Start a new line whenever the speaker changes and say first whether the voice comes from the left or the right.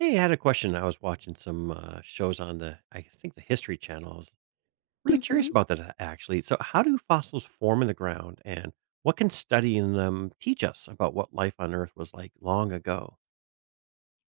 right: Hey, I had a question. I was watching some shows on, I think, the History Channel. I was really
left: hmm
right: curious about that, actually. So, how do fossils form in the ground, and what can studying them teach us about what life on Earth was like long ago?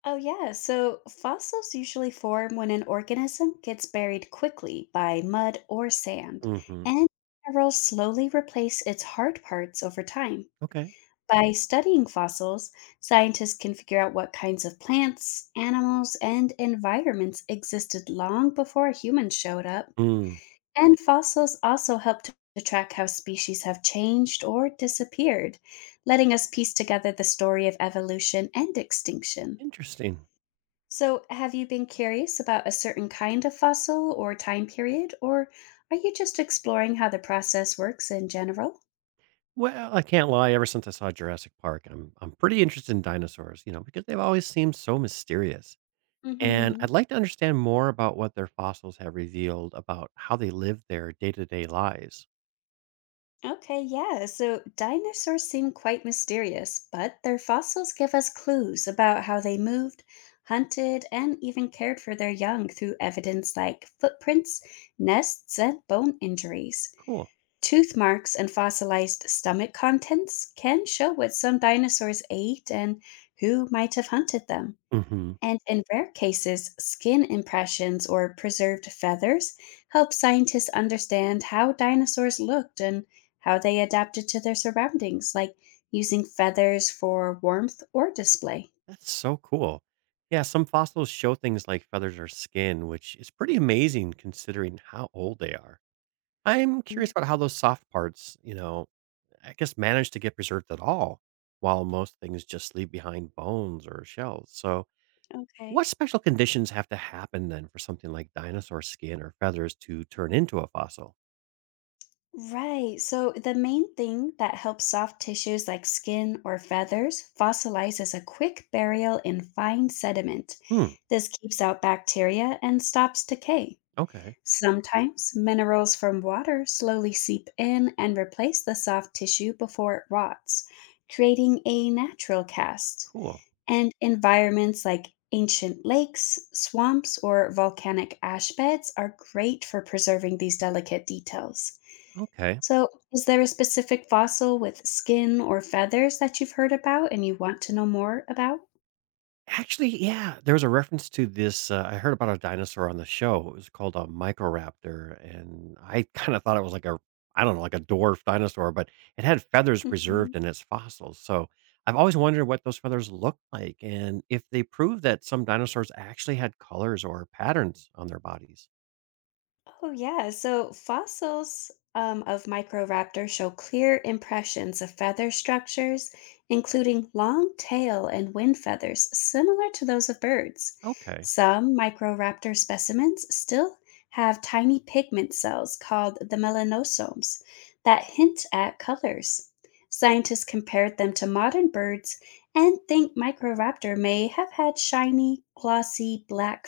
left: Oh, yeah. So fossils usually form when an organism gets buried quickly by mud or sand,
right: Hmm.
left: and minerals slowly replace its hard parts over time.
right: Okay.
left: By studying fossils, scientists can figure out what kinds of plants, animals, and environments existed long before humans showed up.
right: Mm.
left: And fossils also help to track how species have changed or disappeared, letting us piece together the story of evolution and extinction.
right: Interesting.
left: So, have you been curious about a certain kind of fossil or time period, or are you just exploring how the process works in general?
right: Well, I can't lie. Ever since I saw Jurassic Park, I'm pretty interested in dinosaurs. You know, because they've always seemed so mysterious. And
left: hmm
right: I'd like to understand more about what their fossils have revealed about how they lived their day to day lives.
left: Okay, yeah. So dinosaurs seem quite mysterious, but their fossils give us clues about how they moved, hunted, and even cared for their young through evidence like footprints, nests, and bone injuries.
right: Cool.
left: Tooth marks and fossilized stomach contents can show what some dinosaurs ate and who might have hunted them.
right: Hmm.
left: And in rare cases, skin impressions or preserved feathers help scientists understand how dinosaurs looked and how they adapted to their surroundings, like using feathers for warmth or display.
right: That's so cool. Yeah, some fossils show things like feathers or skin, which is pretty amazing considering how old they are. I'm curious
left: Mm,
right: about how those soft parts, I guess, manage to get preserved at all, while most things just leave behind bones or shells. So, what
left: okay.
right: special conditions have to happen then for something like dinosaur skin or feathers to turn into a fossil?
left: Right. So the main thing that helps soft tissues like skin or feathers fossilize is a quick burial in fine sediment.
right: Hmm.
left: This keeps out bacteria and stops decay.
right: Okay.
left: Sometimes minerals from water slowly seep in and replace the soft tissue before it rots, creating a natural cast.
right: Cool.
left: And environments like ancient lakes, swamps, or volcanic ash beds are great for preserving these delicate details.
right: Okay.
left: So, is there a specific fossil with skin or feathers that you've heard about and you want to know more about?
right: Actually, yeah, there was a reference to this, I heard about a dinosaur on the show. It was called a microraptor, and I kinda thought it was like a I don't know, like a dwarf dinosaur, but it had feathers
left: Mhm.
right: preserved in its fossils, so I've always wondered what those feathers looked like and if they prove that some dinosaurs actually had colors or patterns on their bodies.
left: Oh, yeah. So fossils of Microraptor show clear impressions of feather structures, including long tail and wing feathers similar to those of birds.
right: Okay,
left: Some Microraptor specimens still have tiny pigment cells called the melanosomes that hint at colors. Scientists compared them to modern birds and think Microraptor may have had shiny, glossy black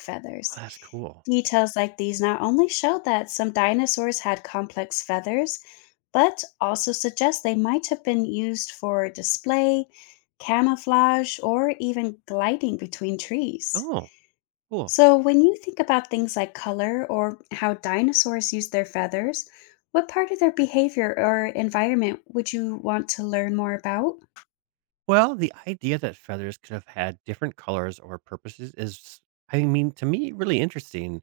right: oh,
left: feathers.
right: that's cool.
left: Details like these not only show that some dinosaurs had complex feathers, but also suggest they might have been used for display, camouflage, or even gliding between trees.
right: Oh, cool.
left: So, when you think about things like color or how dinosaurs use their feathers, what part of their behavior or environment would you want to learn more about?
right: Well, the idea that feathers could have had different colors or purposes is, I mean, to me, really interesting.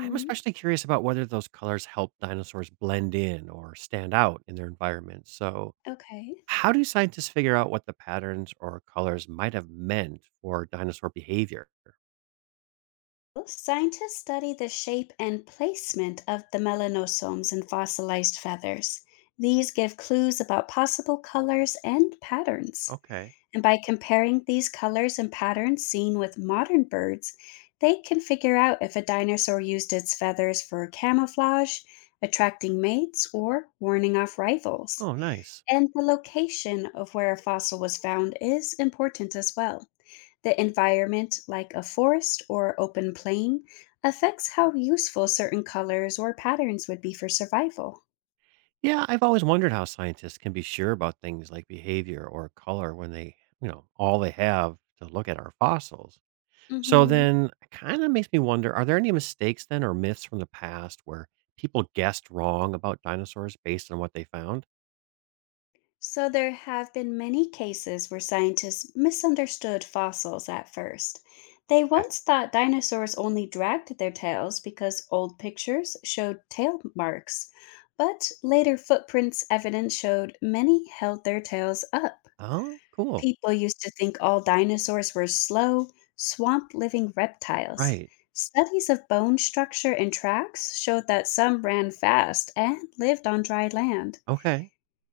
right: I'm especially curious about whether those colors help dinosaurs blend in or stand out in their environment. So,
left: Okay.
right: how do scientists figure out what the patterns or colors might have meant for dinosaur behavior?
left: Well, scientists study the shape and placement of the melanosomes in fossilized feathers. These give clues about possible colors and patterns.
right: Okay.
left: And by comparing these colors and patterns seen with modern birds, they can figure out if a dinosaur used its feathers for camouflage, attracting mates, or warning off rivals.
right: Oh, nice.
left: And the location of where a fossil was found is important as well. The environment, like a forest or open plain, affects how useful certain colors or patterns would be for survival.
right: Yeah, I've always wondered how scientists can be sure about things like behavior or color when they, all they have to look at are fossils. So
left: hmm
right: then it kind of makes me wonder, are there any mistakes then or myths from the past where people guessed wrong about dinosaurs based on what they found?
left: So, there have been many cases where scientists misunderstood fossils at first. They once thought dinosaurs only dragged their tails because old pictures showed tail marks, but later footprints evidence showed many held their tails up.
right: Oh, cool.
left: People used to think all dinosaurs were slow, swamp living reptiles.
right: Right.
left: Studies of bone structure and tracks showed that some ran fast and lived on dry land.
right: Okay.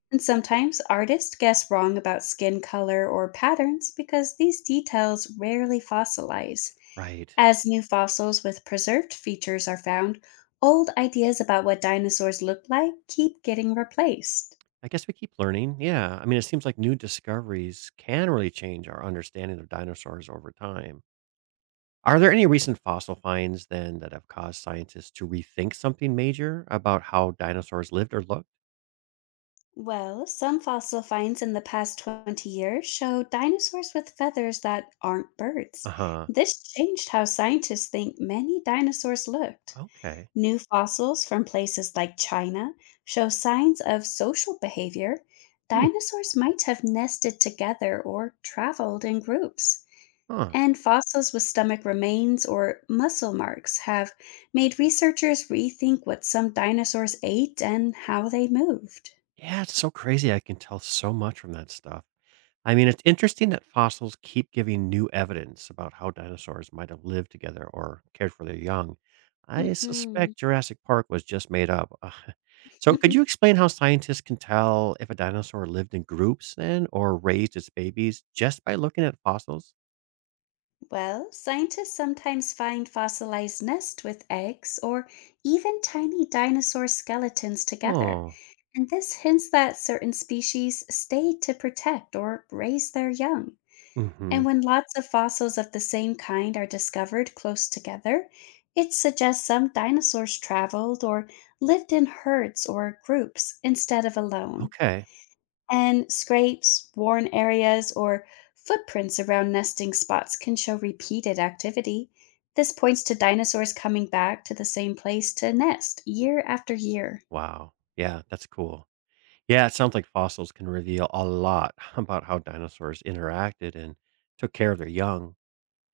left: And sometimes artists guess wrong about skin color or patterns because these details rarely fossilize.
right: Right.
left: As new fossils with preserved features are found, old ideas about what dinosaurs looked like keep getting replaced.
right: I guess we keep learning. Yeah. I mean, it seems like new discoveries can really change our understanding of dinosaurs over time. Are there any recent fossil finds then that have caused scientists to rethink something major about how dinosaurs lived or looked?
left: Well, some fossil finds in the past 20 years show dinosaurs with feathers that aren't
right: Uh
left: birds.
right: huh.
left: This changed how scientists think many dinosaurs looked.
right: Okay.
left: New fossils from places like China show signs of social behavior.
right: Oh.
left: Dinosaurs might have nested together or traveled in groups.
right: Huh.
left: And fossils with stomach remains or muscle marks have made researchers rethink what some dinosaurs ate and how they moved.
right: Yeah, it's so crazy. I can tell so much from that stuff. I mean, it's interesting that fossils keep giving new evidence about how dinosaurs might have lived together or cared for their young. I
left: hmm
right: suspect Jurassic Park was just made up. So, could you explain how scientists can tell if a dinosaur lived in groups then or raised its babies just by looking at fossils?
left: Well, scientists sometimes find fossilized nests with eggs or even tiny dinosaur skeletons together,
right: Oh,
left: and this hints that certain species stayed to protect or raise their young.
right: hmm,
left: And when lots of fossils of the same kind are discovered close together, it suggests some dinosaurs traveled or lived in herds or groups instead of alone.
right: okay.
left: And scrapes, worn areas, or footprints around nesting spots can show repeated activity. This points to dinosaurs coming back to the same place to nest year after year.
right: Wow. Yeah, that's cool. Yeah, it sounds like fossils can reveal a lot about how dinosaurs interacted and took care of their young.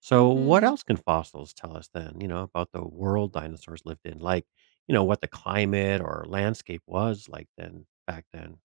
right: So, what
left: Mhm.
right: else can fossils tell us then, about the world dinosaurs lived in? Like, what the climate or landscape was like then, back then?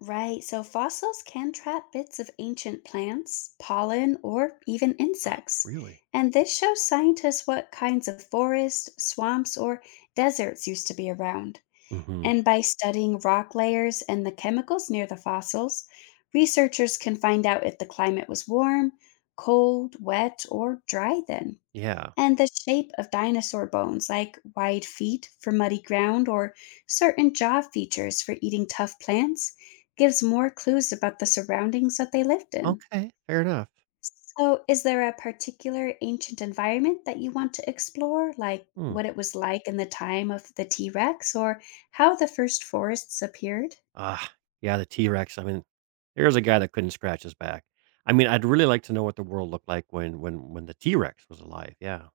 left: Right, so fossils can trap bits of ancient plants, pollen, or even
right: Ah,
left: insects.
right: really?
left: And this shows scientists what kinds of forests, swamps, or deserts used to be around.
right: Hmm.
left: And by studying rock layers and the chemicals near the fossils, researchers can find out if the climate was warm, cold, wet, or dry then.
right: Yeah.
left: And the shape of dinosaur bones, like wide feet for muddy ground or certain jaw features for eating tough plants, gives more clues about the surroundings that they lived in.
right: Okay. Fair enough.
left: So, is there a particular ancient environment that you want to explore, like
right: Hmm.
left: what it was like in the time of the T Rex or how the first forests appeared?
right: Ah, yeah, the T Rex. I mean, there's a guy that couldn't scratch his back. I mean, I'd really like to know what the world looked like when the T Rex was alive. Yeah.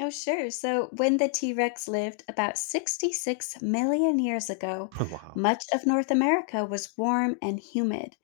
left: Oh, sure. So, when the T Rex lived about 66 million years ago,
right: Wow.
left: much of North America was warm and humid.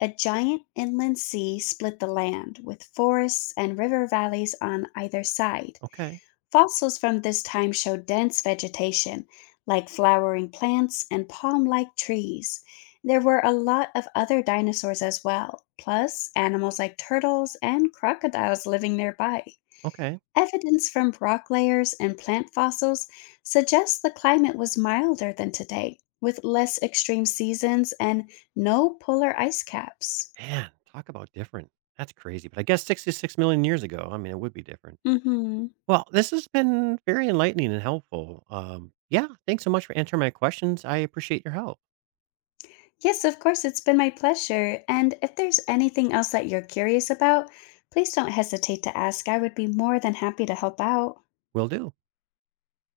left: A giant inland sea split the land, with forests and river valleys on either side.
right: Okay.
left: Fossils from this time show dense vegetation, like flowering plants and palm like trees. There were a lot of other dinosaurs as well, plus animals like turtles and crocodiles living nearby.
right: Okay.
left: Evidence from rock layers and plant fossils suggests the climate was milder than today, with less extreme seasons and no polar ice caps.
right: Man, talk about different. That's crazy. But I guess 66 million years ago, I mean, it would be different.
left: Mhm.
right: Well, this has been very enlightening and helpful. Yeah, thanks so much for answering my questions. I appreciate your help.
left: Yes, of course, it's been my pleasure. And if there's anything else that you're curious about, please don't hesitate to ask. I would be more than happy to help out.
right: Will do.